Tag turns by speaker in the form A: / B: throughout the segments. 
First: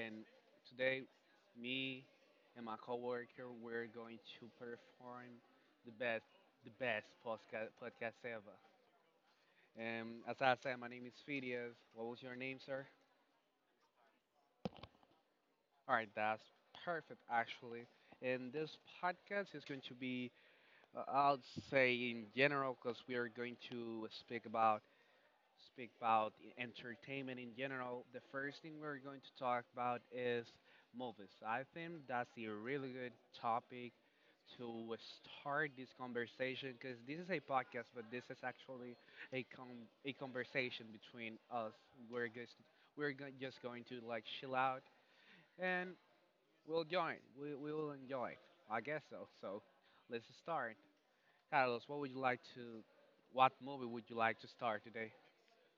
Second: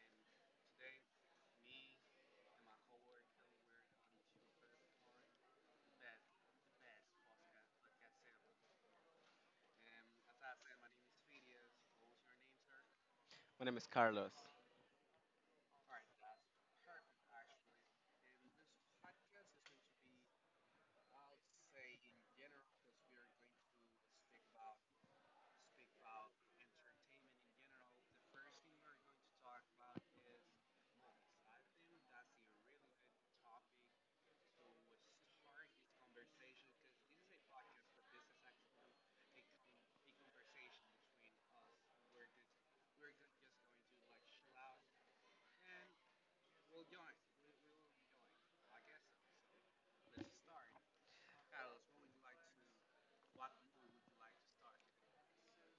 A: and today, me and my coworker we're going to perform the best, the best podcast ever. And as I said, my name is Phidias. What was your name, sir?
B: My name is Carlos.
A: All right, that's perfect, actually. And this podcast is going to, be, I'll say in general, because we are going to speak about entertainment in general. The first thing we're going to talk about is movies. I think that's a really good topic to start this conversation, because this is a podcast, but this is actually a conversation between us. We're just just going to like chill out and we'll join. We will enjoy. I guess so. So let's start. Carlos, what would you like to? What movie would you like to start today?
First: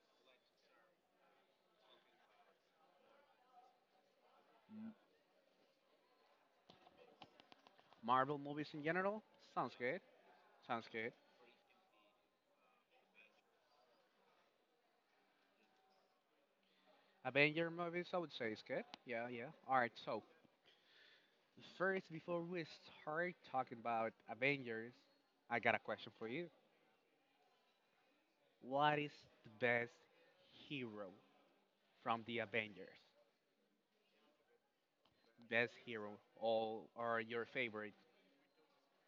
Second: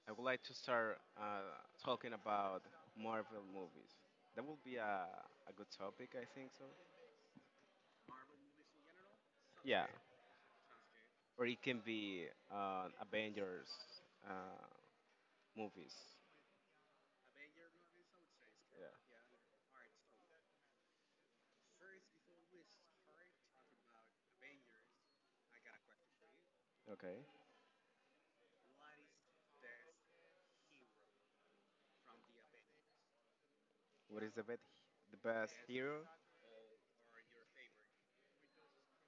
B: I would like to start talking about Marvel movies. That would be a good topic, I think so.
A: Marvel movies in general? Sounds
B: Yeah, okay.
A: good. Sounds good.
B: Or it can be Avengers uh, movies.
A: Avenger movies, I would say, is good.
B: Yeah.
A: Yeah, yeah. All right, so first, before we start talking about Avengers, I got a question for you.
B: Okay.
A: What is the best hero from the Avengers?
B: What is the best
A: Best
B: hero?
A: hero, all or your favorite?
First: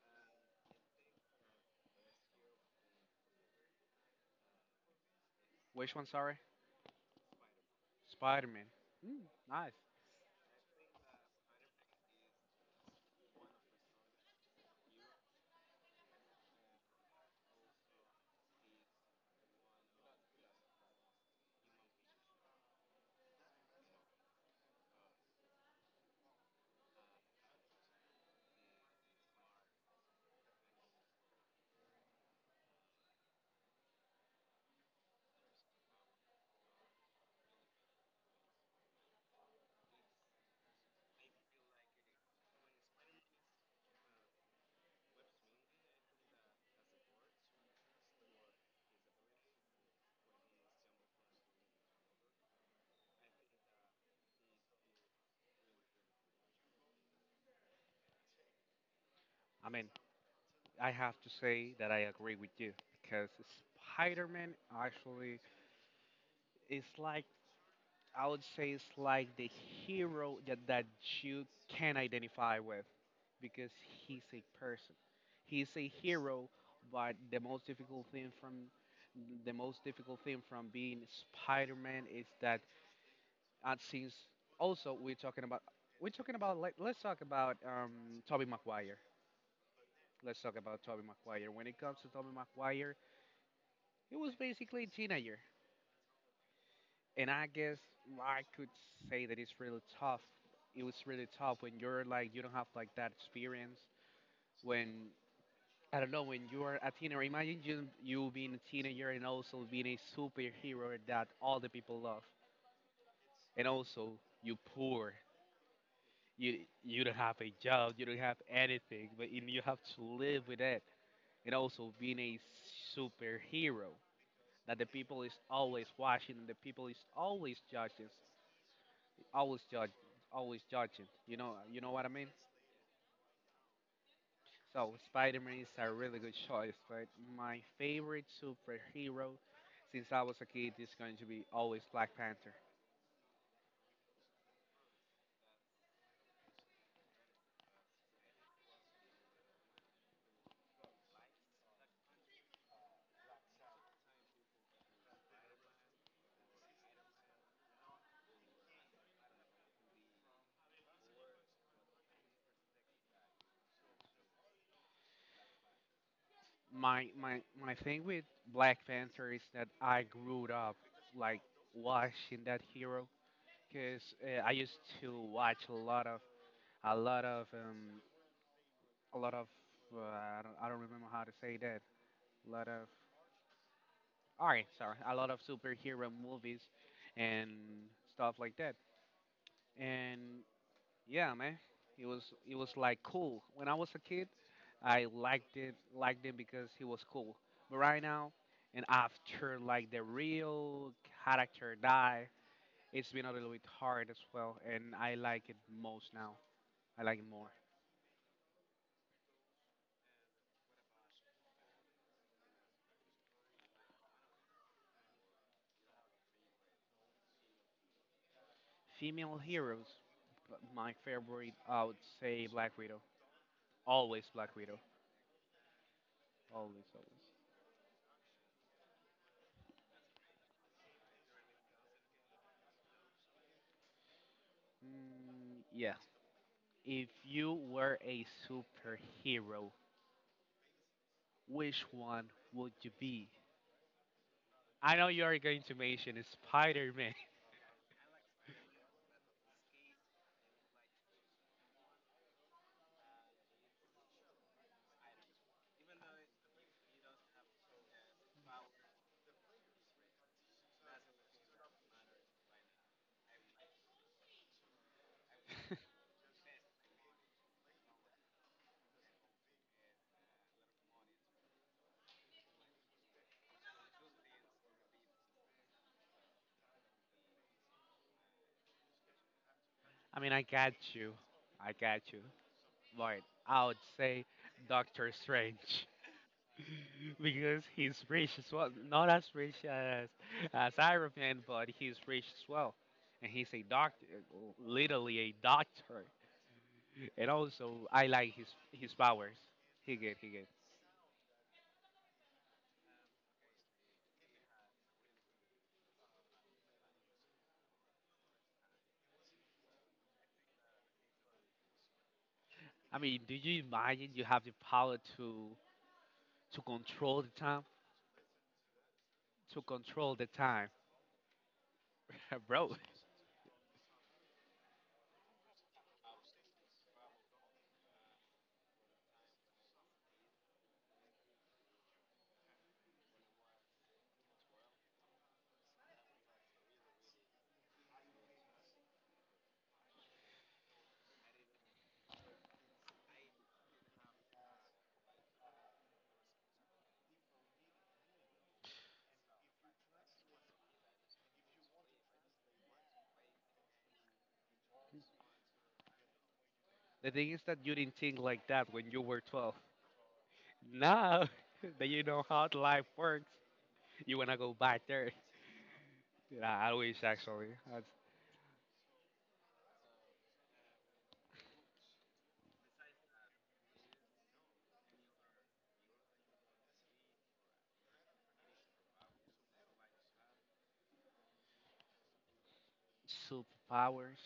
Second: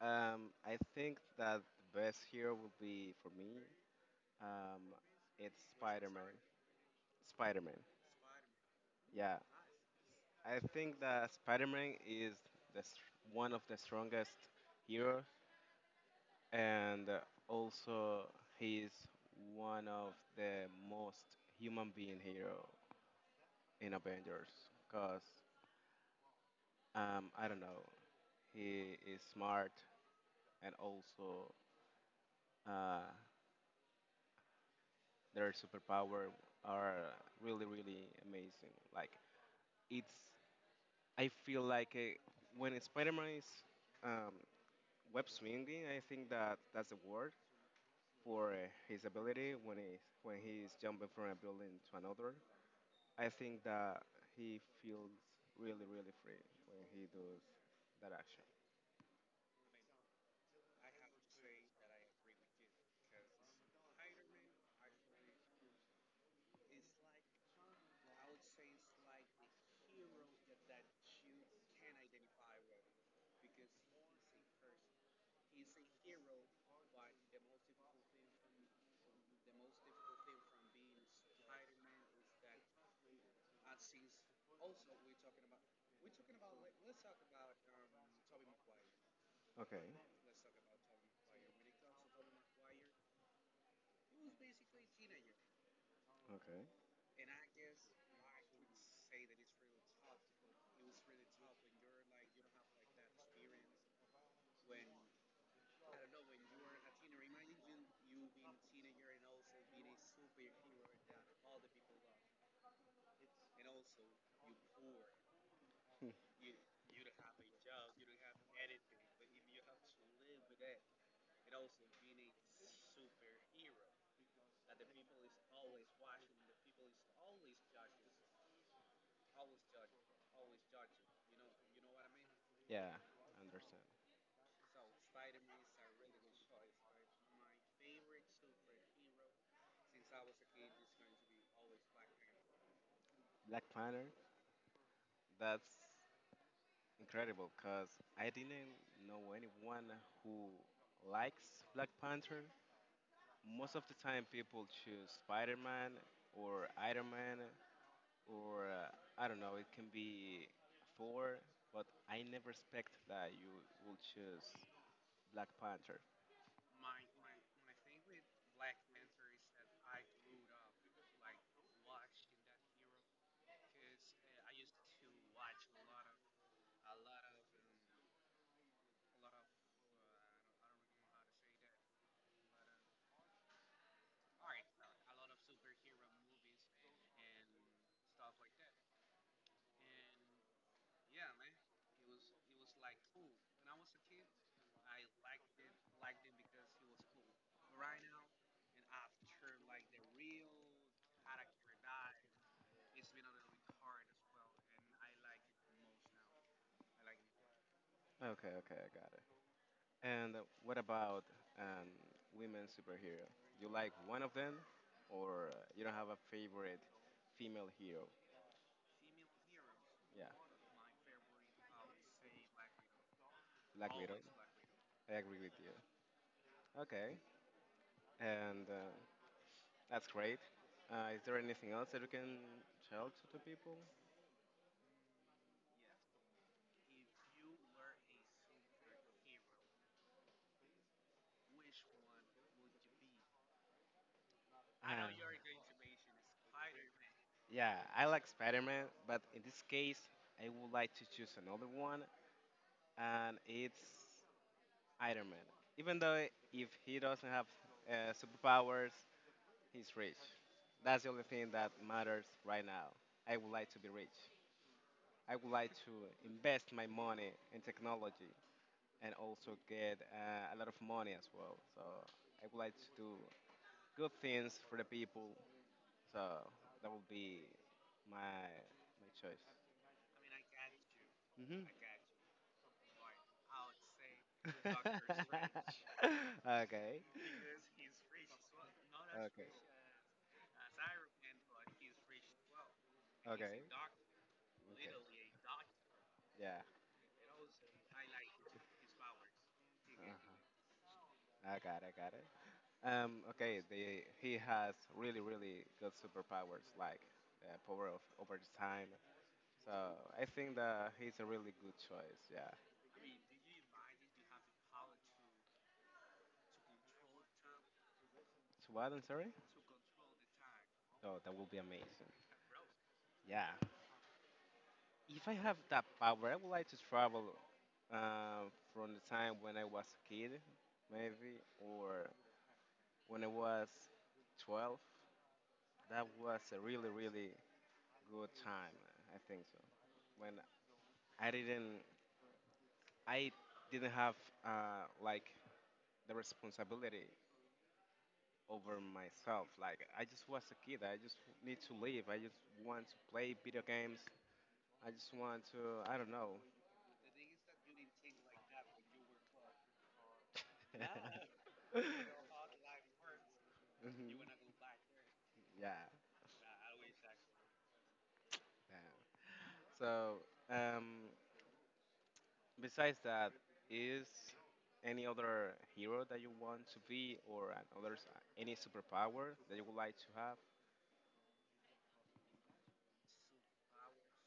B: I think that the best hero would be for me. Um, it's
A: Which one, sorry?
B: Spider-Man. Spider-Man.
A: Spider Man. Mm,
B: Yeah.
A: nice.
B: I think that Spider-Man is the, s- one of the strongest hero, and also he is one of the most human being hero in Avengers. Cause I don't know, he is smart, and also uh, their superpower are really really amazing. Like it's, I feel like when Spider-Man is um, web swinging, I think that that's the word for his ability when he's jumping from a building to another. I think that he feels really really free when he does that action.
A: I mean, I have to say that I agree with you, because Spider Man actually is like, I would say it's like the hero that, that you can identify with, because he's a person. He's a hero, but the most difficult thing from being Spider-Man is that since also we're talking about let's talk about Tobey Maguire.
B: Okay,
A: Let's talk about Tobey Maguire. When it comes to Tobey Maguire, he was basically a teenager.
B: okay.
A: And I guess I could say that it's really tough. It was really tough when you're like, you don't have like that experience. When, I don't know, when you are a teenager. Imagine you, you being a teenager and also being a superhero that all the people love. And also you poor.
B: Hmm.
A: You you don't have a job. You don't have anything. But you have to live with it. And also being a superhero that the people is always watching and the people is always judging, always judge always judging, you know, what I mean?
B: Yeah, I understand.
A: So Spider-Man is a really good choice, but my favorite superhero since I was a kid is going to be always Black Panther.
B: Black Panther, that's incredible because I didn't know anyone who likes Black Panther. Most of the time, people choose Spider Man or Iron Man or I don't know, it can be four, but I never expect that you will choose Black Panther.
A: My my thing with Black Panther is that I grew up like watching that hero, because I used to watch a lot of a lot of um a lot of I don't remember how to say that. A lot of All right, sorry, a lot of superhero movies and stuff like that. And yeah, man, it was like cool. When I was a kid, I liked him because he was cool. But right now, and after like the real character die, it's been a little bit hard as well. And I like it most now. I like it more.
B: Okay, okay, I got it. And what about um, women superhero? You like one of them, or you don't have a favorite female hero?
A: Female heroes,
B: Yeah,
A: but my favorite, I would say Black Widow.
B: Black Widow.
A: Always Black Widow.
B: I agree with you. Okay, and that's great. Is there anything else that you can tell to the people?
A: Mm, yeah. If you were a superhero, which one would you be?
B: I
A: I know
B: don't know.
A: you are going to mention Spider Man.
B: Yeah, I like Spider Man, but in this case, I would like to choose another one, and it's Iron Man. Even though if he doesn't have superpowers, he's rich. That's the only thing that matters right now. I would like to be rich. I would like to invest my money in technology and also get a lot of money as well. So I would like to do good things for the people. So that would be my choice.
A: I mean, I got you.
B: Hmm.
A: I got you. But I would say Doctor Strange.
B: Okay.
A: Because he's rich as well. Not as
B: Okay.
A: rich as Iron Man, but he's rich as well. And
B: Okay.
A: he's
B: Okay.
A: a doctor, literally a doctor.
B: Yeah.
A: And also, I like his powers. He
B: Uh-huh.
A: good.
B: I got it. I got it. Okay. The he has really really good superpowers like the power of over the time. So I think that he's a really good choice. Yeah.
A: I mean, do you imagine you have the power to control the time,
B: So what? I'm sorry.
A: to control the time
B: Oh, that will be amazing.
A: bro?
B: Yeah. If I have that power, I would like to travel uh, from the time when I was a kid, maybe, or when I was 12. That was a really, really good time. I think so. When I didn't, I didn't have like the responsibility over myself. Like I just was a kid. I just need to live. I just want to play video games. I just want to. I don't know.
A: The thing is that you didn't think like that when you were 12 now. That you know how life works, you
B: Mhm.
A: want to go back there.
B: Yeah.
A: Yeah, I wish actually. That's
B: Yeah. So, um, besides that, is any other hero that you want to be, or any superpower that you would like to have?
A: superpowers.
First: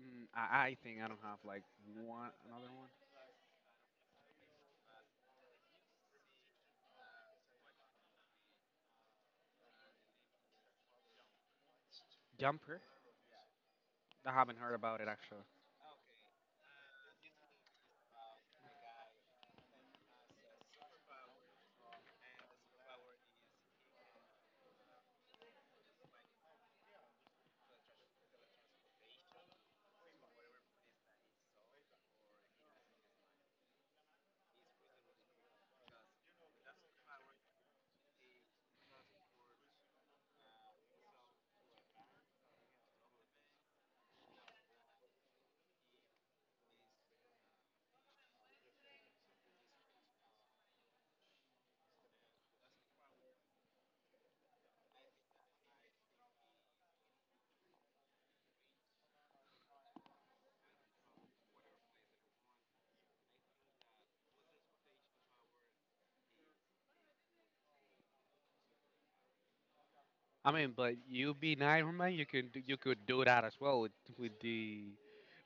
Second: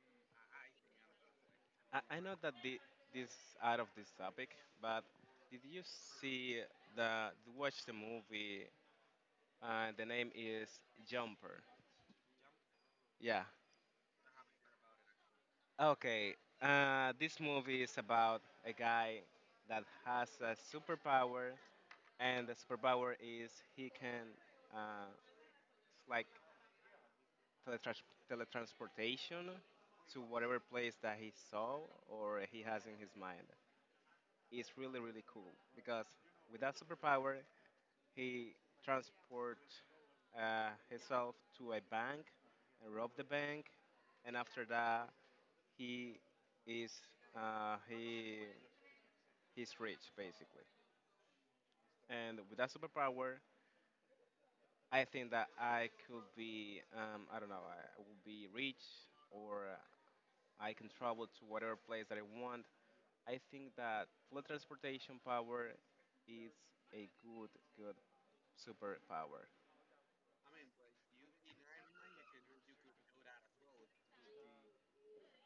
A: I think I don't have like
B: I
A: one
B: know that
A: another one.
B: this out of this topic, but did you see did you watch the movie? The name is Jumper.
A: Jumper,
B: Yeah.
A: I haven't heard about it actually.
B: Okay. This movie is about a guy that has a superpower, and the superpower is he can. Uh, It's like teletrans- teletransportation to whatever place that he saw or he has in his mind. It's really, really cool because with that superpower, he transport himself to a bank and rob the bank, and after that, he is he he's rich basically. And with that superpower, I think that I could be I don't know, I would be rich or I can travel to whatever place that I want. I think that flood transportation power is a good superpower,
A: I mean, but you being Iron Man, you can do, you could do that as well with the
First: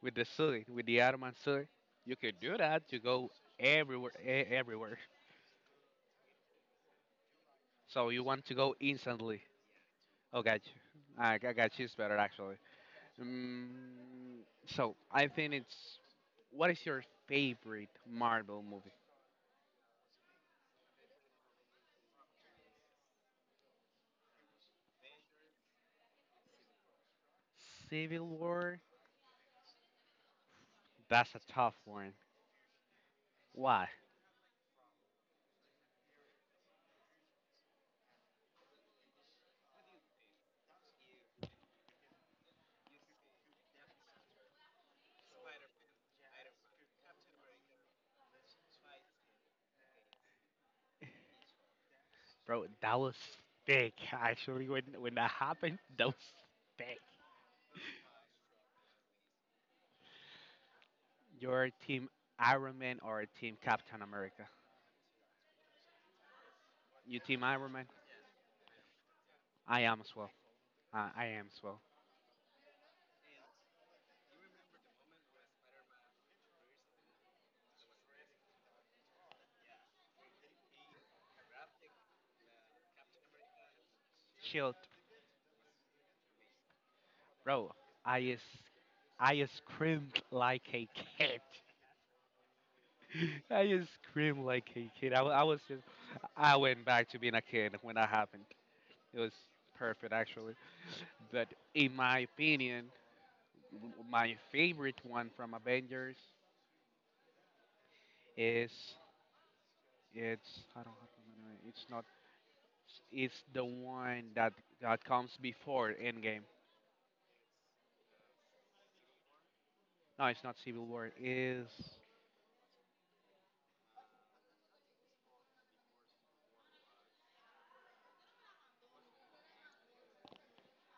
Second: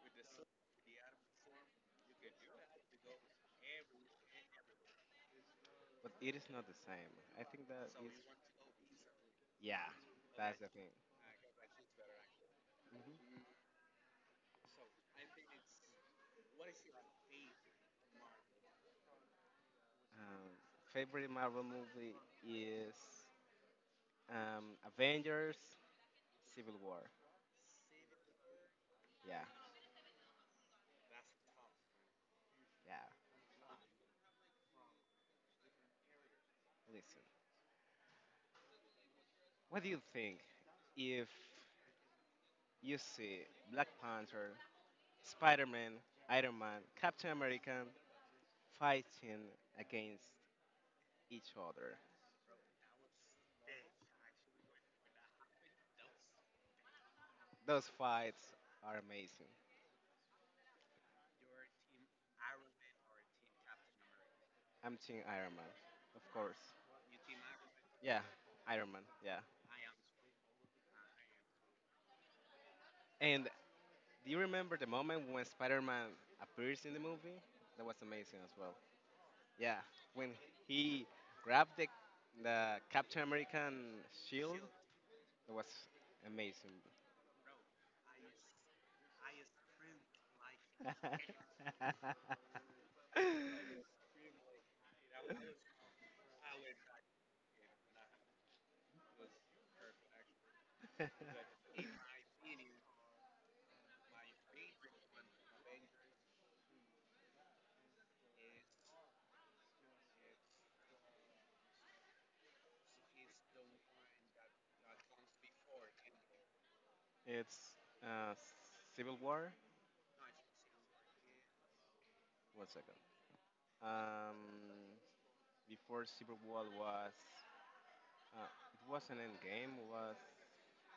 A: with the Iron Man suit. You could do that to go everywhere, everywhere.
B: but it is not the same. I think that
A: So
B: is,
A: you want to go instantly?
B: yeah,
A: Oh,
B: that's
A: got
B: the
A: you.
B: thing.
A: I got you. It's better actually.
B: hmm
A: Mm, so I think it's. What is your favorite Marvel movie?
B: Um, Favorite Marvel movie is um, Avengers: Civil War.
A: Civil War.
B: Yeah,
A: That's a tough one.
B: yeah.
A: Why,
B: Listen, what do you think if you see Black Panther, Spider-Man, Iron Man, Captain America fighting against each other.
A: bro? That was thick. Actually, when that happened, that was thick.
B: Those fights are amazing.
A: You're Team Iron Man or Team Captain America?
B: I'm Team Iron Man, of course.
A: You Team Iron Man?
B: Yeah, Iron Man. Yeah.
A: I am as well. I am as well.
B: And do you remember the moment when Spider-Man appears in the movie? That was amazing as well. Yeah, when he grabbed the Captain American shield,
A: Shield,
B: that was amazing.
A: bro. I is, I screamed like a kid. I screamed like a kid. I was just, I went back to being a kid when that happened. It was perfect actually. But in my opinion, my favorite one from Avengers is it's I don't have to remember it. It's not it's the one that that comes before Endgame.
B: It's uh, Civil War.
A: No, it's not Civil War. Is
B: One second. Um, Before Civil War was it wasn't Endgame, it was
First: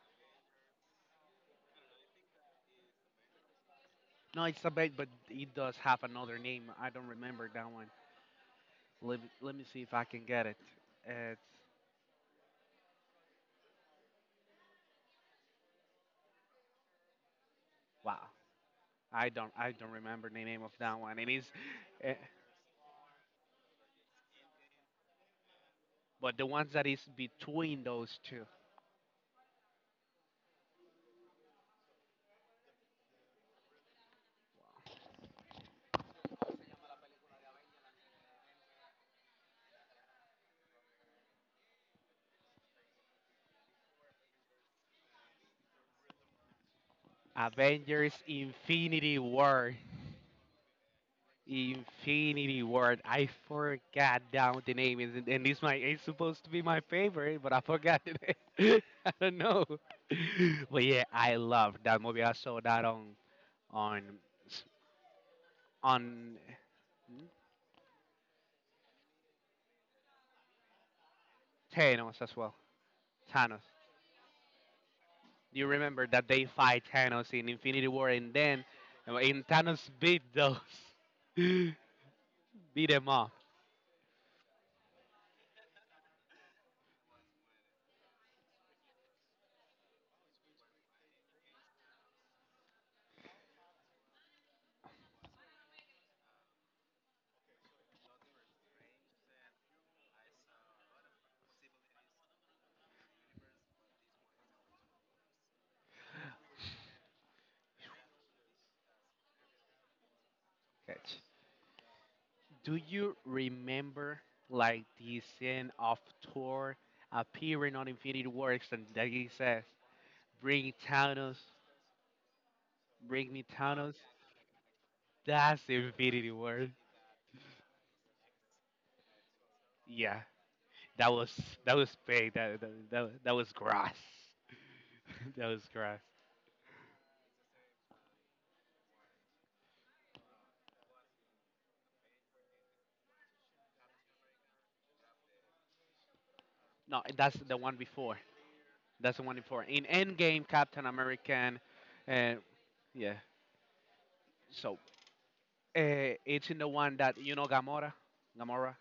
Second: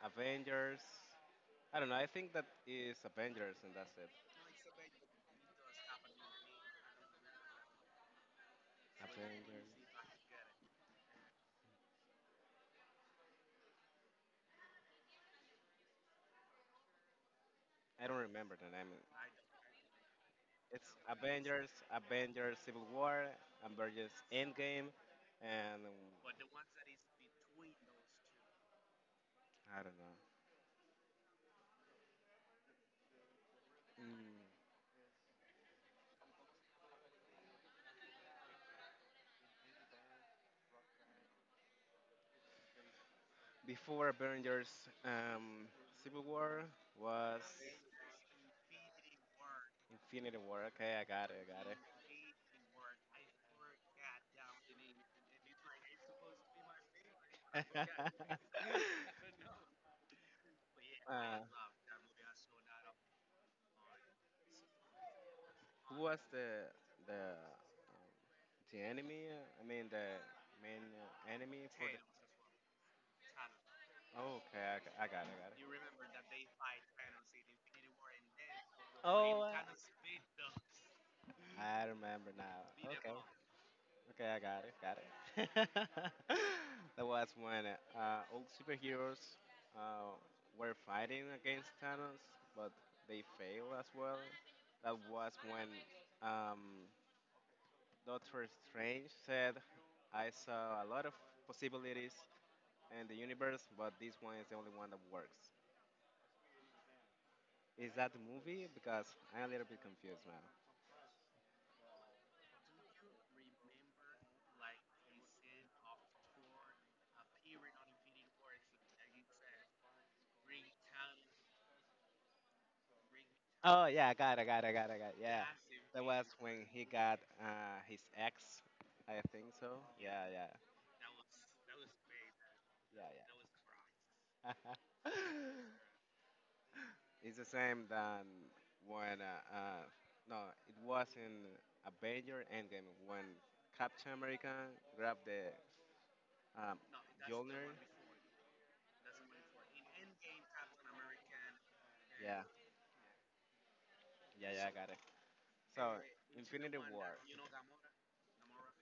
B: Avengers. I don't know. I think that is Avengers, and that's it.
A: no, it's a bait, but it does have another name. I don't remember that one. Let me
B: Avengers.
A: see if I can get it. It's
B: I don't
A: wow.
B: remember the name.
A: I don't remember the name of
B: It's
A: that one. It is,
B: Avengers,
A: eh,
B: Avengers Civil War, Avengers Endgame, and I
A: but the ones that is between those two,
B: don't know. Mm, Before Avengers um, Civil War was
A: Avengers Infinity War.
B: Infinity War. Okay, I got it, I got it.
A: Infinity Ward. I forgot down the name, is it- and it's my it's supposed to be my favorite, but I forgot the name. I don't know. But yeah, I
B: uh,
A: love that movie. I saw that on on s-
B: who was
A: on
B: the
A: hmm,
B: the enemy? I mean the main enemy for the.
A: Thanos as well. Thanos.
B: Oh, okay, I got it, I got
A: Do you remember
B: it.
A: that they fight Thanos in Infinity War, and then
B: Oh,
A: and Thanos beat those beat
B: I remember now.
A: them
B: Okay,
A: up.
B: okay, I got it, got it. That was when all superheroes uh, were fighting against Thanos, but they failed as well. That was when um, Doctor Strange said, I saw a lot of possibilities in the universe, but this one is the only one that works. Is that the movie? Because I'm a little bit confused now.
A: Catch. Do you remember like the scene of Thor appearing on Infinity Works and that he says, "Bring Thanos, bring me
B: Oh,
A: Thanos"?
B: yeah, I got it, I got it, I got it, I got it. Yeah.
A: That's the
B: That was
A: Infinity
B: when
A: War.
B: he got his ex, I think so.
A: Yeah,
B: Yeah, yeah,
A: that was that was big. That was gross.
B: yeah, yeah.
A: That was gross.
B: It's the same than when no, it was in Avenger Endgame when Captain America grabbed the Um,
A: No, that's the
B: Yulner.
A: one before. That's the one before. In Endgame, Captain American, and
B: Yeah,
A: yeah.
B: yeah, yeah, I
A: So
B: got it. So,
A: it's in the
B: Infinity
A: one
B: War.
A: that you know Gamora. Gamora.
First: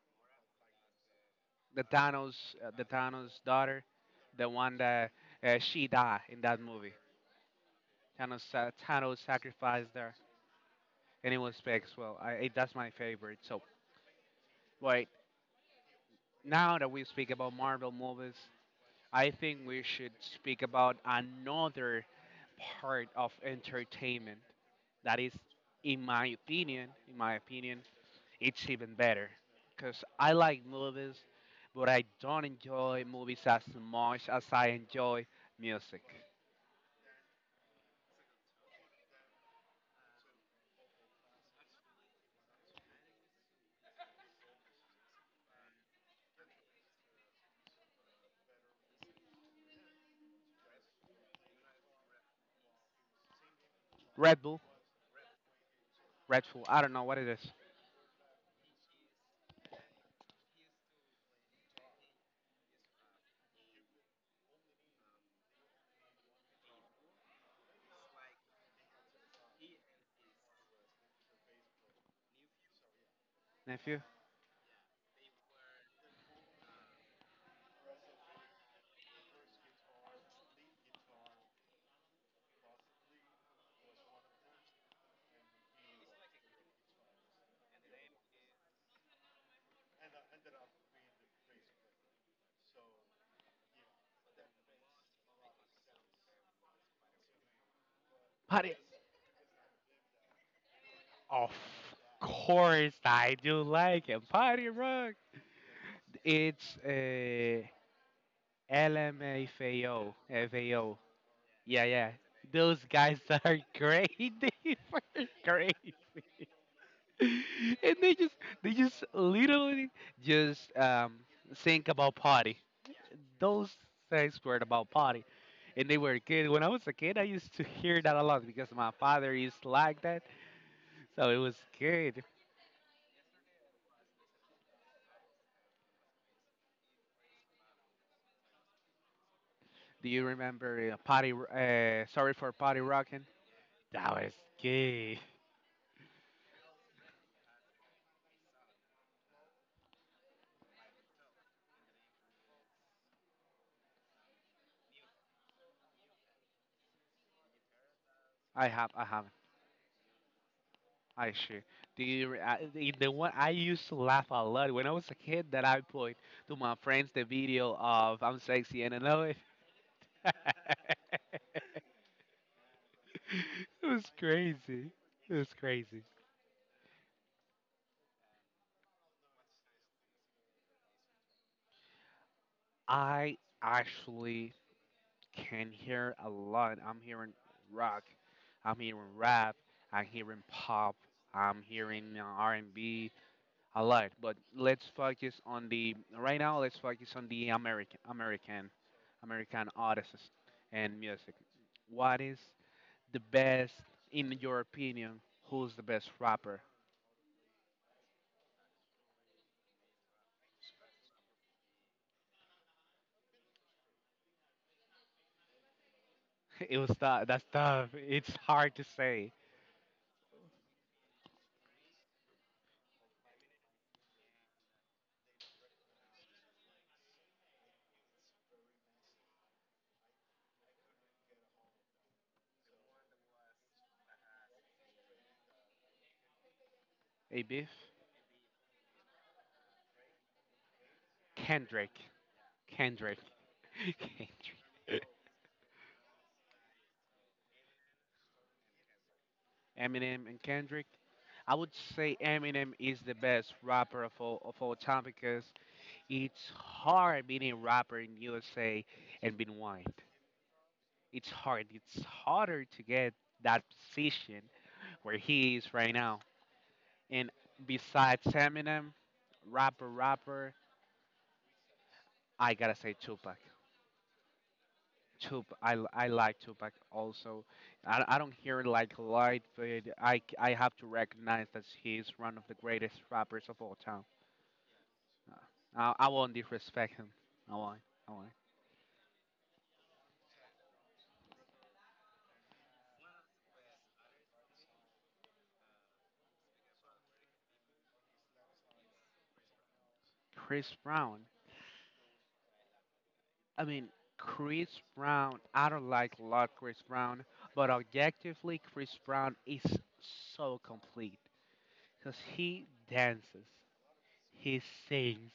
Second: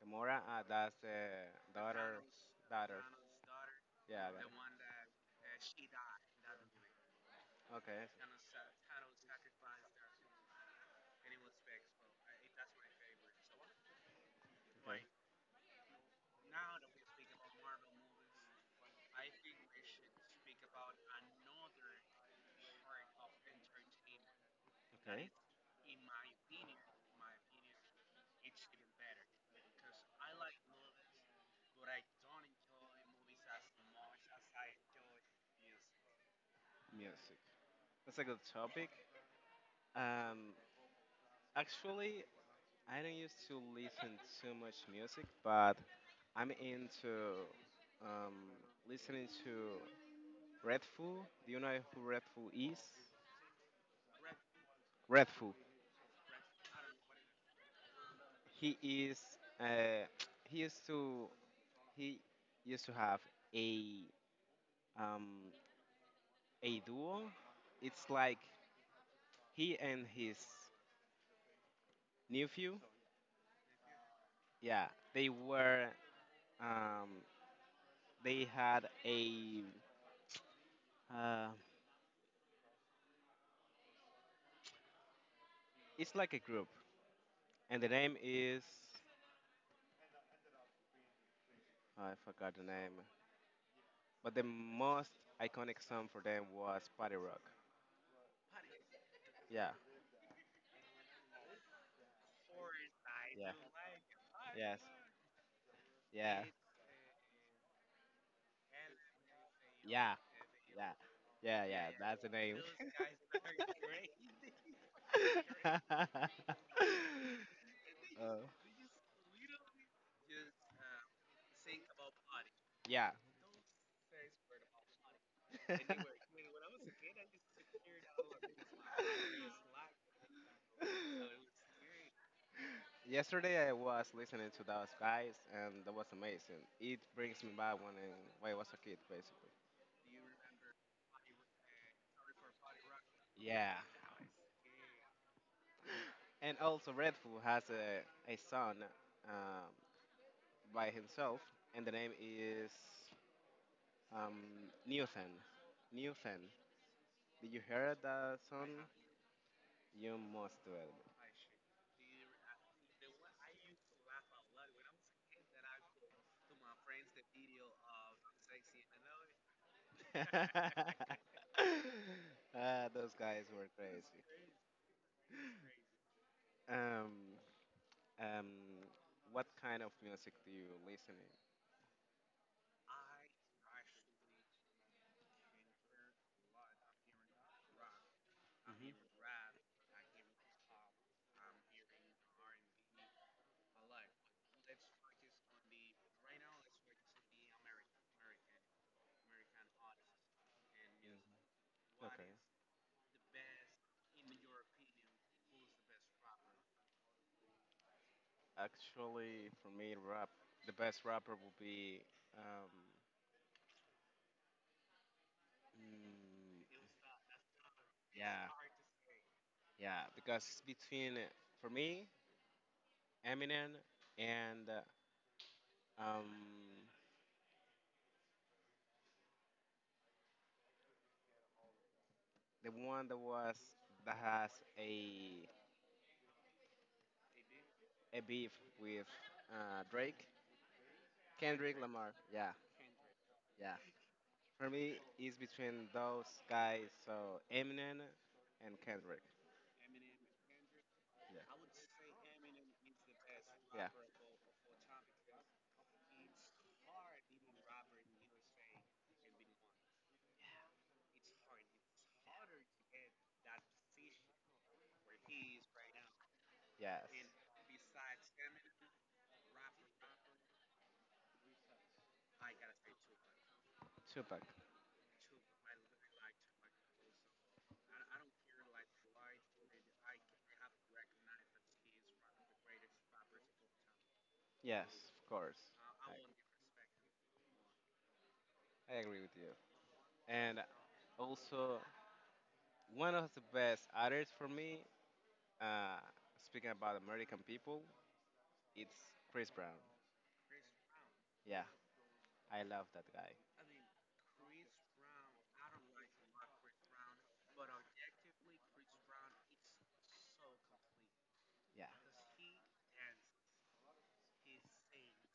B: Gamora, that's the
A: The
B: daughter.
A: Thanos, the
B: Daughter.
A: Thanos daughter,
B: Yeah, I got it.
A: the one that she died in that movie.
B: Okay,
A: Thanos sacrificed her, and it was big as well. That's my favorite. So,
B: okay,
A: wait, now that we speak about Marvel movies, I think we should speak about another part of entertainment that
B: okay.
A: is, in my opinion, it's even better. Cause I like movies, but I don't enjoy movies as much as I enjoy music.
B: Music. That's a good topic. Um, Actually, I don't used to listen too much music, but I'm into um, listening to Redfoo. Do you know who Redfoo is?
A: Red Bull,
B: Redfoo.
A: Red Bull. I don't know what it is,
B: He is. Uh, he used to he used to have a um, a duo. It's like he and his nephew.
A: nephew.
B: Yeah, they were um, they had a uh, it's like a group, and the name is oh, I forgot the name, but the most iconic song for them was Party Rock.
A: Party.
B: Yeah,
A: Of course, I
B: yeah,
A: do like it. Party
B: yes, yeah,
A: rock.
B: yeah,
A: It's
B: yeah,
A: LMFAO, FAO.
B: yeah,
A: Yeah,
B: yeah.
A: yeah.
B: That's the name.
A: Those guys are great. They are crazy.
B: uh,
A: And they just literally just think about party.
B: yeah.
A: Those things were about party. And they were kids. When I was a kid, I used to hear that a lot because my father is like that. So it was good.
B: Yesterday I was listening to those guys and that was amazing. It brings me back when I was a kid, basically.
A: Do you remember Potty? Sorry, for Potty Rocking.
B: Yeah.
A: That was good.
B: And also Redfoo has a son um, by himself, and the name is um, Newton. Newton. Did you hear that song?
A: I have
B: You must do it.
A: I sure. Do you? The one I used to laugh a lot when I was a kid. That I put to my friends the video of I'm sexy and I know it.
B: uh, those guys were
A: It was
B: crazy.
A: crazy. It was crazy.
B: Um, um, what kind of music do you listen to?
A: I actually can hear a lot. I'm hearing rock, I'm hearing rap, I'm hearing pop, I'm hearing R&B a lot. But let's focus on the right now. Let's focus on the American American American artists and music. What is the best in your opinion? Who's the best rapper?
B: Actually, for me, rap. The best rapper will be, um, mm,
A: It was tough. That's tough. It's
B: yeah,
A: hard to say.
B: yeah, because it's between for me Eminem and um, the one that was that has a
A: A beef?
B: a beef with Drake. Kendrick
A: Kendrick.
B: Lamar. Yeah,
A: Kendrick.
B: yeah.
A: Kendrick.
B: For me, it's between those guys, so Eminem and Kendrick.
A: Eminem and Kendrick. I would say Eminem is the best
B: Yeah,
A: rapper of all time because it's hard being a rapper in USA and being white. It's hard. It's harder to get that position where he is right now.
B: yeah, yes.
A: And besides Eminem, rapper, I gotta say Tupac.
B: Tupac.
A: Tupac, I like Tupac also. I don't hear it like light, but I have to recognize that he is one of the greatest rappers of all time.
B: Yes, of
A: Uh,
B: course.
A: I won't disrespect him. I won't. I won't.
B: I agree with you. And also, one of the best artists for me, uh, speaking about American people, it's Chris Brown.
A: Chris Brown.
B: Yeah, I love that guy.
A: I mean, Chris Brown. I don't like a lot Chris Brown, but objectively, Chris Brown is so complete
B: Yeah,
A: because he dances, he sings,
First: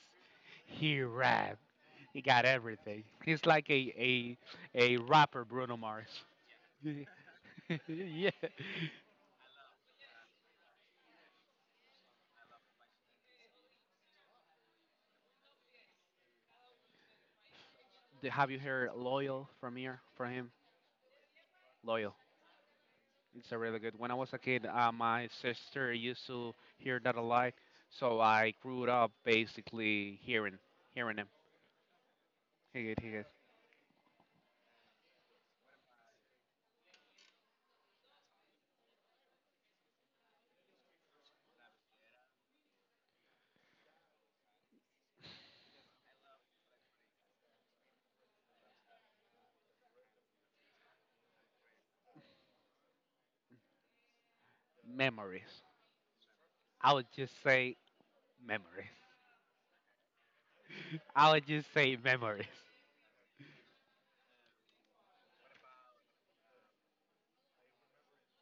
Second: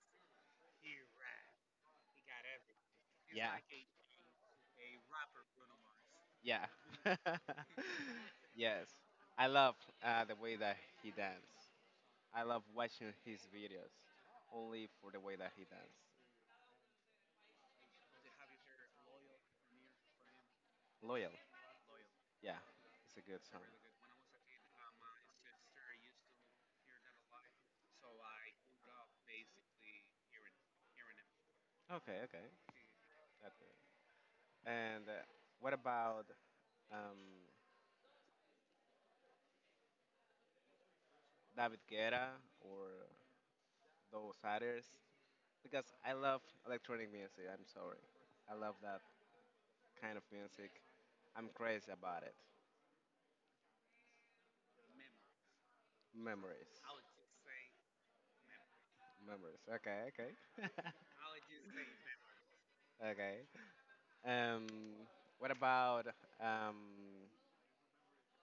A: he rap. He got everything. He's
B: yeah,
A: like a rapper Bruno Mars.
B: yeah.
A: Yeah.
B: Yes, I love the way that he dances. I love watching his videos only for the way that he dances.
A: Have you heard "Loyal" from here? From him?
B: Loyal.
A: Loyal.
B: Yeah, it's a good
A: It's a
B: song.
A: really good. When I was a kid, my sister used to hear that a lot, so I grew up basically hearing him.
B: Okay, okay.
A: He it, he it.
B: That's good. And what about um, David Guetta or those others? Because I love electronic music. I'm sorry. I love that kind of music. I'm crazy about it.
A: Memories.
B: Memories.
A: I would just say memories.
B: Memories. Okay, okay.
A: I would just say memories.
B: Okay. Um, what about um,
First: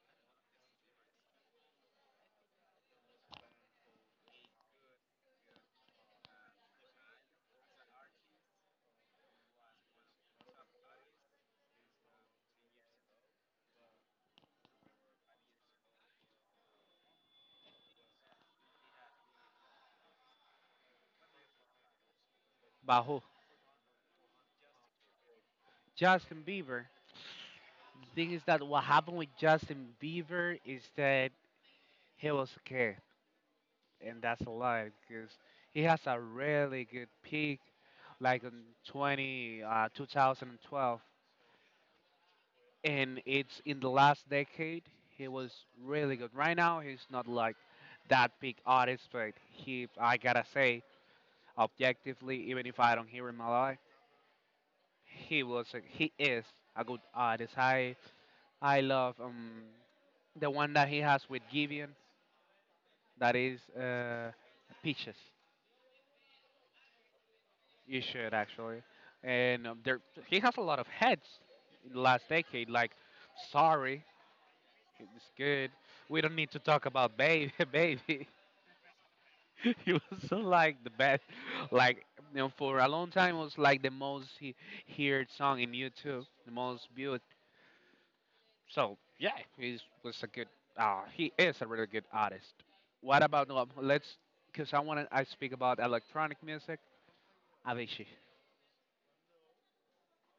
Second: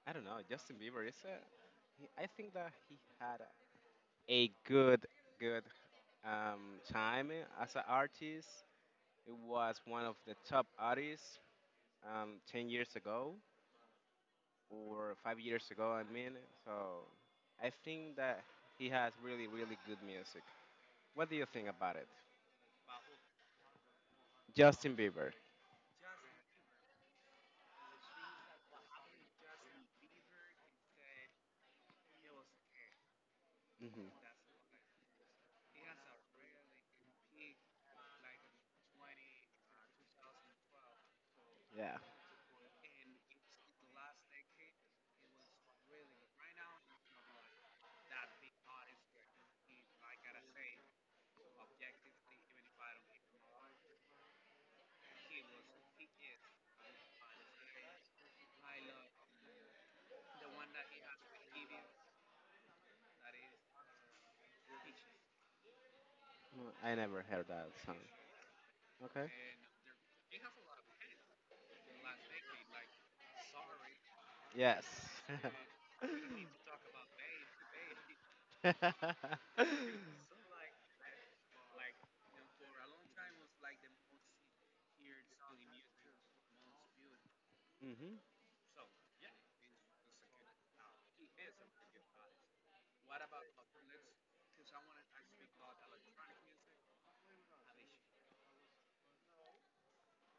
B: I don't know. Justin Bieber is a. I think that he had a good, good time as an artist. It was one of the top artists 10 years ago or 5 years ago. I mean, so I think that he has really, really good music. What do you think about it,
A: But who?
B: Justin Bieber?
A: Justin Bieber. The thing is that what happened with Justin Bieber is that he was a kid,
B: Hmm.
A: and that's a lie because he has a really good peak, like in 20 2012,
B: Yeah.
A: and it's in the last decade he was really good. Right now he's not like that big artist, but he I gotta say objectively, even if I don't hear him a lot, he is a good artist. I love the one that he has with Givian, that is Peaches.
B: I never heard that song.
A: You should actually,
B: Okay.
A: and there he has a lot of heads in the last decade. Like sorry,
B: Yes.
A: it's good. We don't need to talk about baby, baby.
B: Hmm.
A: He was so like the best, like for a long time it was like the most he heard song in YouTube, the most viewed. So yeah, he was a good. He is a really good artist. What about let's? Because I want to. I speak about electronic music. Avicii,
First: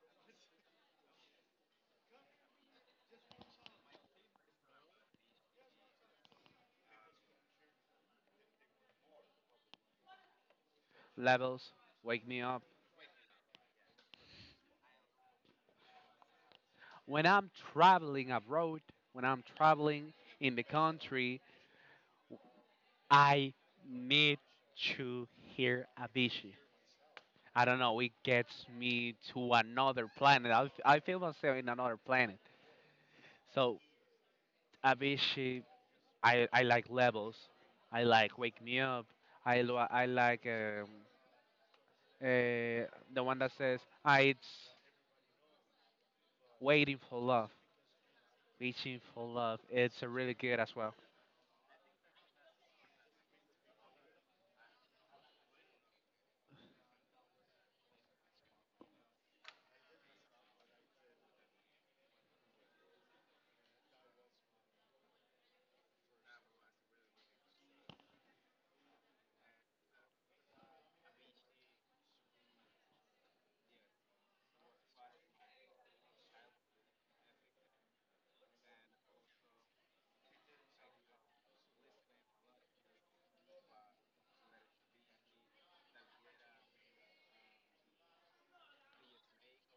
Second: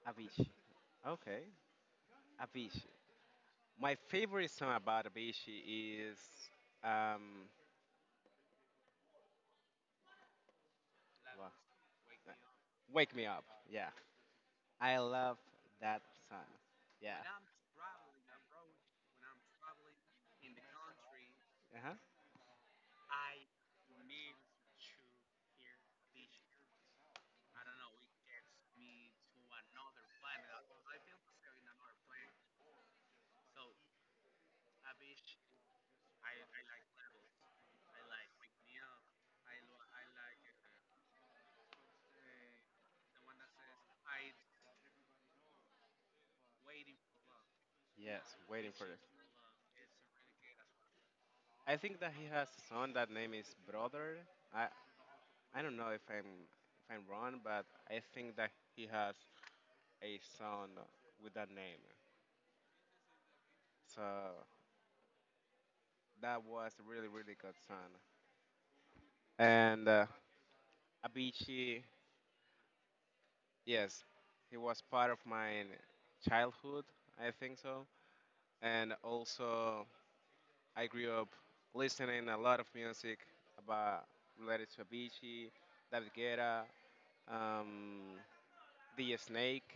B: Avicii. Okay, Avicii. My favorite song about Avicii is um, wha-
A: Levels, Wake Me Up.
B: "Wake Me Up." Yeah, I love that song. Yeah.
A: When I'm traveling abroad, when I'm traveling in the country,
B: Uh huh.
A: I need to hear Avicii. I don't know. It gets me to another planet. I feel myself in another planet. So Avicii, I like Levels. I like Wake Me Up. I like uh, the one that says I it's Waiting for Love,
B: Yes, waiting for it.
A: reaching for love. It's a really good as well.
B: I think that he has a son that name is Brother. I I don't know if I'm wrong, but I think that he has a son with that name. So that was a really, really good song. And Avicii, yes, he was part of my childhood, I think so. And also, I grew up listening a lot of music about related to Avicii, David Guetta, um, DJ Snake.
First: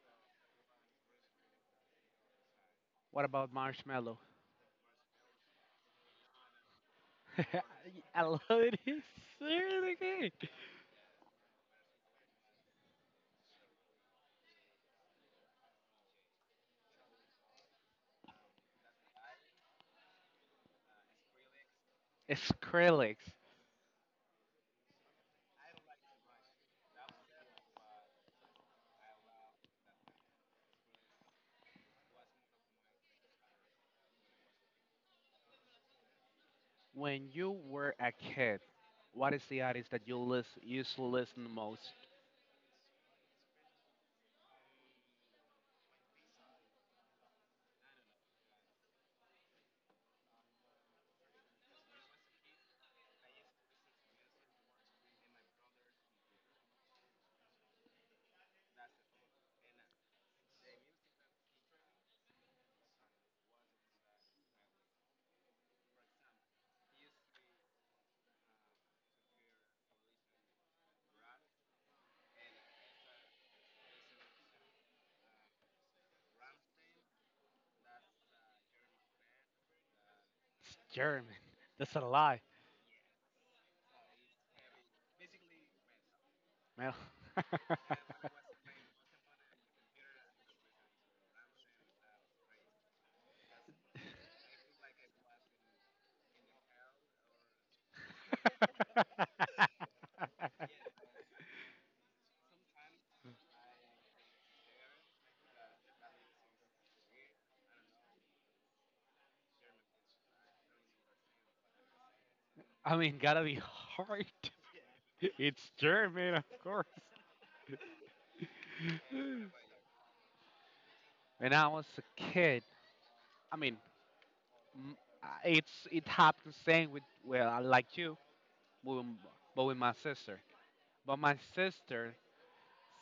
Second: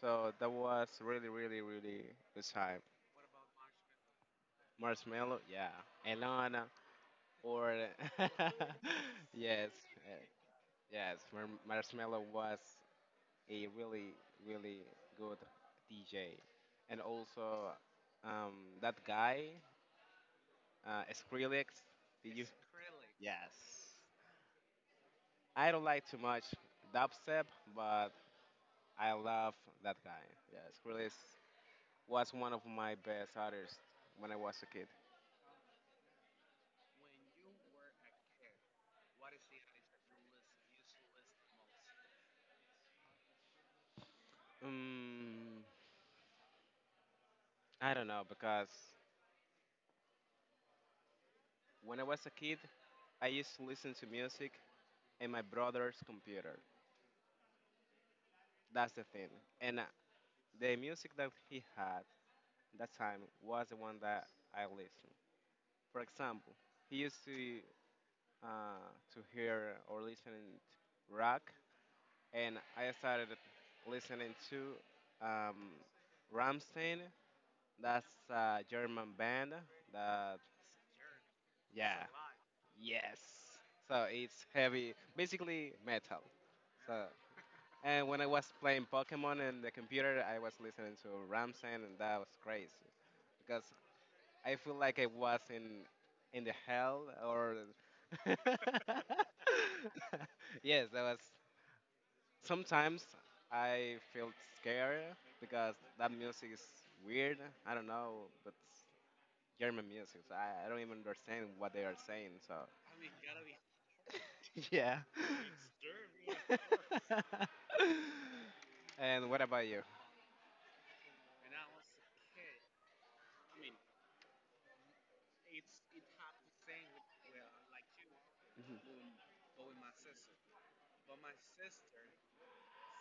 B: So that was really, really, really good time.
A: What about Marshmallow?
B: Marshmallow, yeah. Elana, or
A: I love it. It's
B: yes,
A: really
B: eh,
A: good.
B: yes, Marshmallow was a really really good DJ, and also that guy Skrillex. Did you?
A: Skrillex.
B: Yes. I don't like too much dubstep, but I love that guy. Yeah, Skrillex was one of my best artists when I was a kid.
A: When you were a kid, what is the artist that you listen used to listen the most?
B: Um, I don't know because when I was a kid, I used to listen to music in my brother's computer. That's the thing. And the music that he had that time was the one that I listened. For example, he used uh, to hear or listen to rock, and I started listening to um, Ramstein. That's a German band. That
A: It's German. That's a
B: Yeah,
A: lie,
B: yes. So it's heavy, basically metal.
A: man.
B: So and when I was playing Pokemon in the computer, I was listening to Ramstein, and that was crazy because I feel like I was in the hell or yes, that was sometimes I felt scared because that music is weird. I don't know, but it's German music. So I don't even understand what they are saying. So
A: I mean, gotta be hard.
B: yeah.
A: It's German, of course.
B: And what about you?
A: When I was a kid, I mean, m- it's it happened same with well, I like you, but
B: Mhm.
A: but with my sister. But my sister,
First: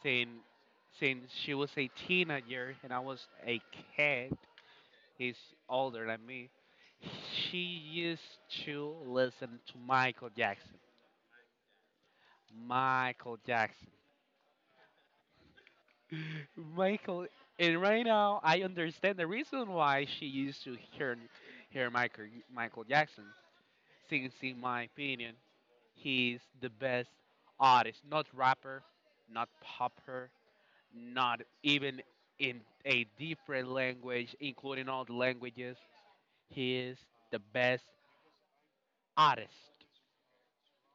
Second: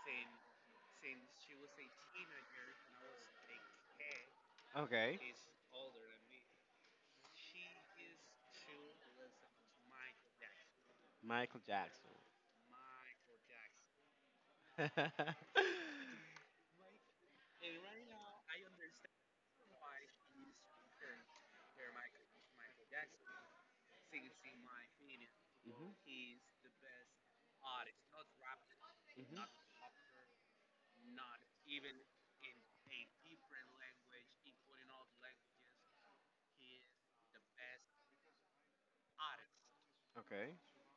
A: since since she was a teenager and I was a kid,
B: Okay.
A: is older than me. She used to listen to Michael Jackson.
B: Michael Jackson.
A: Michael Jackson. Michael, and right now I understand the reason why she used to hear Michael Jackson, since in my opinion
B: Mhm.
A: he's the best artist, not rapper,
B: Hmm.
A: not popper, not even in a different language, including all the languages. He is the best artist
B: Okay,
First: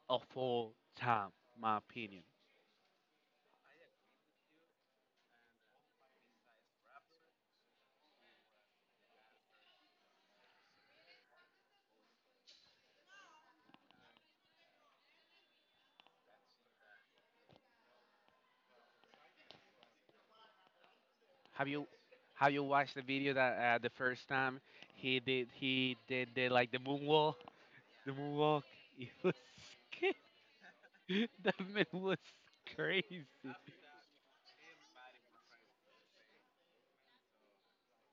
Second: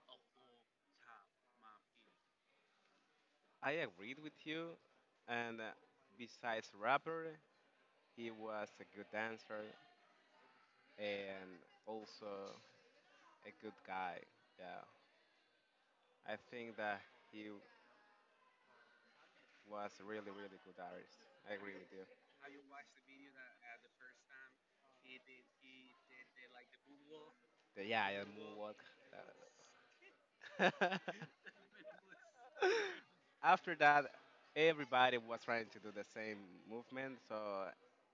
A: of all time, my opinion.
B: I agreed with you. And besides rapper, he was a good dancer and also a good guy. Yeah, I think that he was a really, really good artist. I
A: Have
B: agree
A: you
B: with you.
A: have you watched the video that the first time he did the like the moonwalk,
B: Yeah,
A: the
B: yeah,
A: moonwalk.
B: moonwalk.
A: It was that man was
B: uh,
A: crazy.
B: After that, everybody was trying to do the same movement, so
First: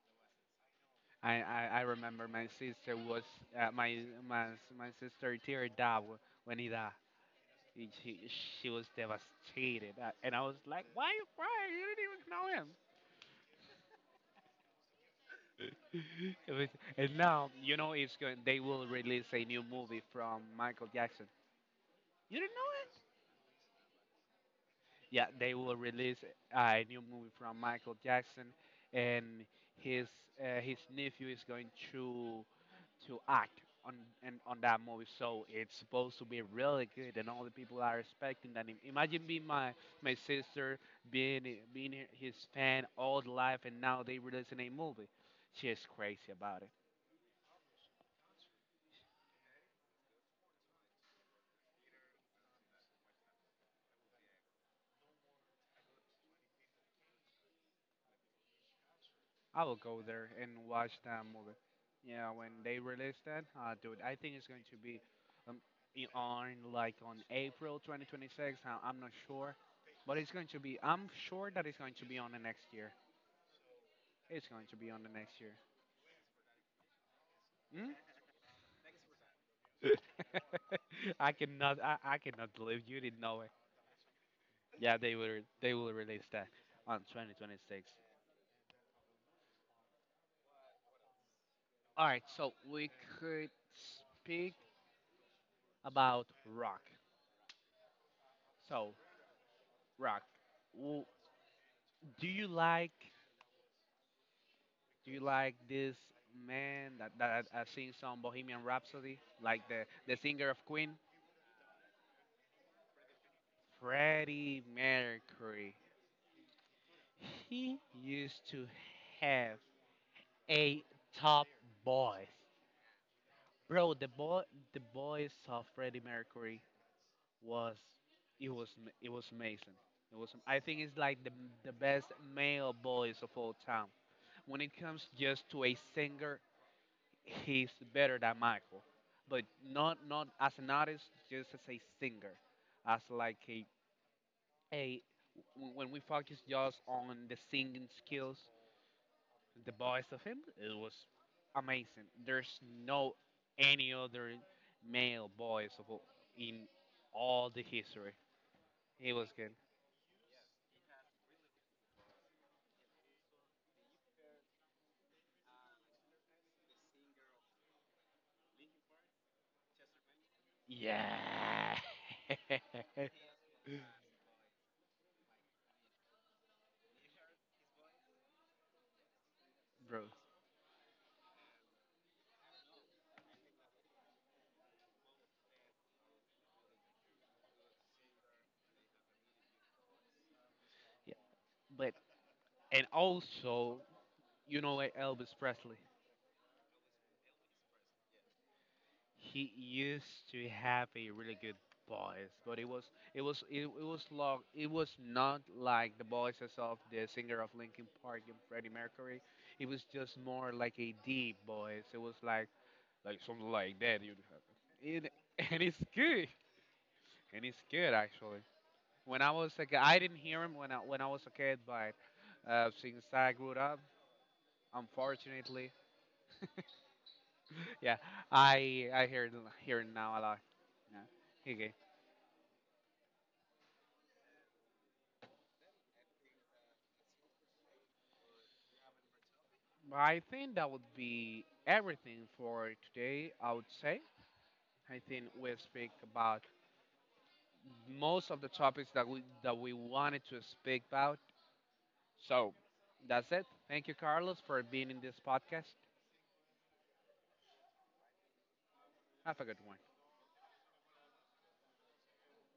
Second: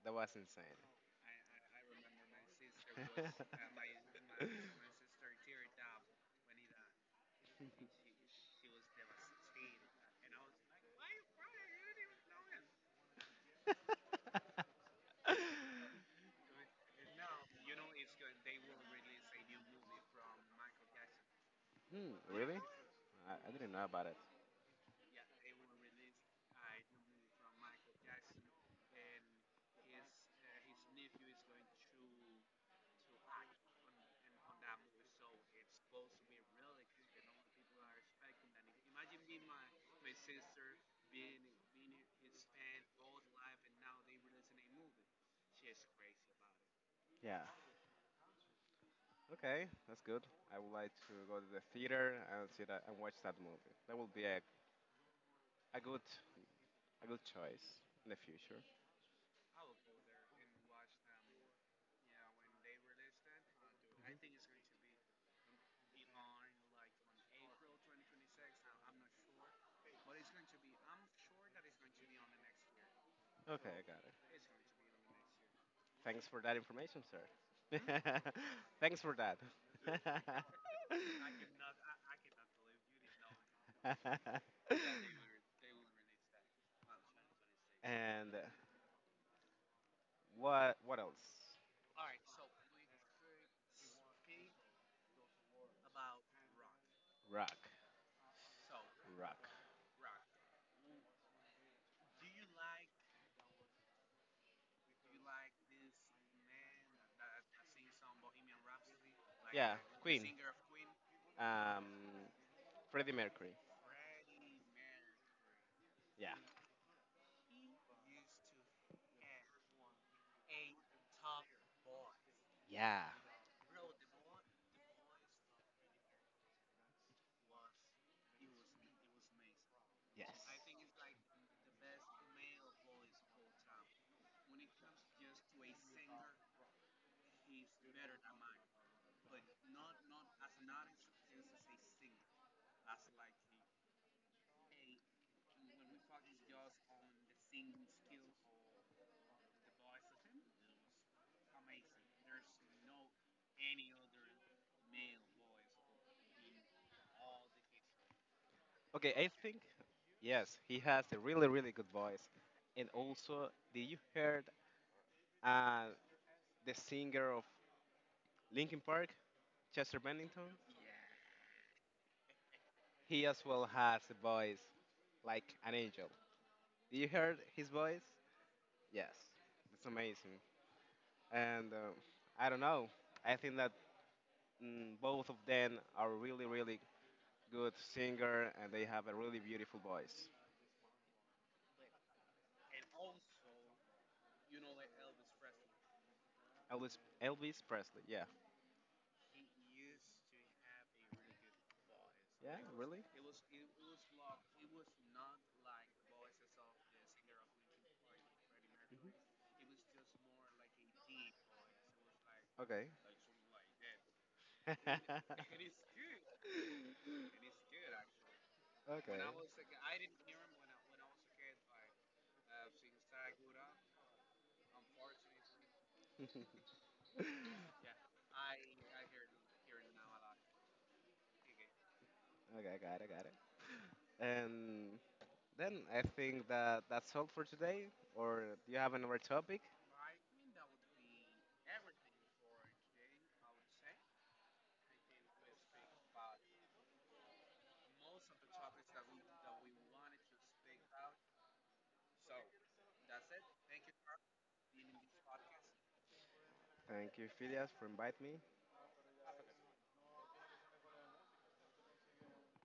B: that was insane.
A: I remember my sister was uh, my my my sister teared up when he died. And she was devastated. And I was like, "Why? Why? You didn't even know him."
B: Hmm,
A: It was, and now you know it's going. They will release a new movie from Michael Jackson. You didn't
B: really?
A: know.
B: I didn't know about it.
A: Yeah, they will release a new movie from Michael Jackson, and his his nephew is going to act on on that movie. So it's supposed to be really good, and all the people are expecting that. Imagine being my sister, being being his fan all the life, and now they releasing a movie. She is crazy about it.
B: Yeah. Okay, that's good. I would like to go to the theater and see that and watch that movie. That will be a good a good choice in the future.
A: I will go there and watch that movie. Yeah, when they release that, dude, I think it's going to be um, on like on April 2026. I- I'm not sure, but it's going to be. I'm sure that it's going to be on the next year.
B: Okay, I got it.
A: It's going to be on the next year.
B: Thanks for that information, sir. Thanks for that.
A: Hmm? I cannot believe you didn't know it. They will release that on 2026.
B: And what else?
A: All right, so we could speak about rock.
B: Rock,
A: So
B: rock.
A: rock. wh- Do you like this man that, that I seen some Bohemian Rhapsody, like
B: Yeah.
A: the singer of Queen,
B: Um, Freddie Mercury.
A: Freddie Mercury?
B: Yeah.
A: He used to have a top voice,
B: Yeah.
A: bro. The voice of Freddie Mercury was it was amazing. It
B: Yes.
A: was I think it's like the best male voice of all time. When it comes just to a singer, he's better than Michael, but not not as an artist, just as a singer, as like a when we focus just on the singing skills, the voice of him, it was amazing. There's no any other male voice of in all the history.
B: Okay,
A: He
B: I
A: was good.
B: think yes, he has a really really good voice. And also, did you heard uh, the singer of Linkin Park, Chester Bennington?
A: Yeah,
B: He as well has a voice like an angel. Did you heard his voice? Yes, it's
A: bro.
B: amazing. And I don't know. I think that both of them are really, really good singer, and they have a really beautiful voice.
A: Yeah, but and also you know like Elvis Presley.
B: Elvis, Elvis Presley, yeah,
A: He used to have a really good voice,
B: yeah,
A: but
B: really,
A: it was long. It was not like the voices of the singer of Linkin Park and Freddie Mercury. It was just more like a deep voice. It was
B: okay,
A: like something like that.
B: okay.
A: It, and it's good and it's good actually.
B: Okay,
A: When I was a kid, I didn't hear him when I was a kid, but since I grew up, unfortunately, yeah, I I hear it- hear it now a lot. Yeah.
B: I got it, got it. And then I think that that's all for today. Or do you have another topic?
A: I think that would be everything for today, I would say. I think we speak about most of the topics that we wanted to speak about. So that's it. Thank you, Carlos, for being in this podcast.
B: Thank you, Phileas, for inviting me.
A: Have a good one.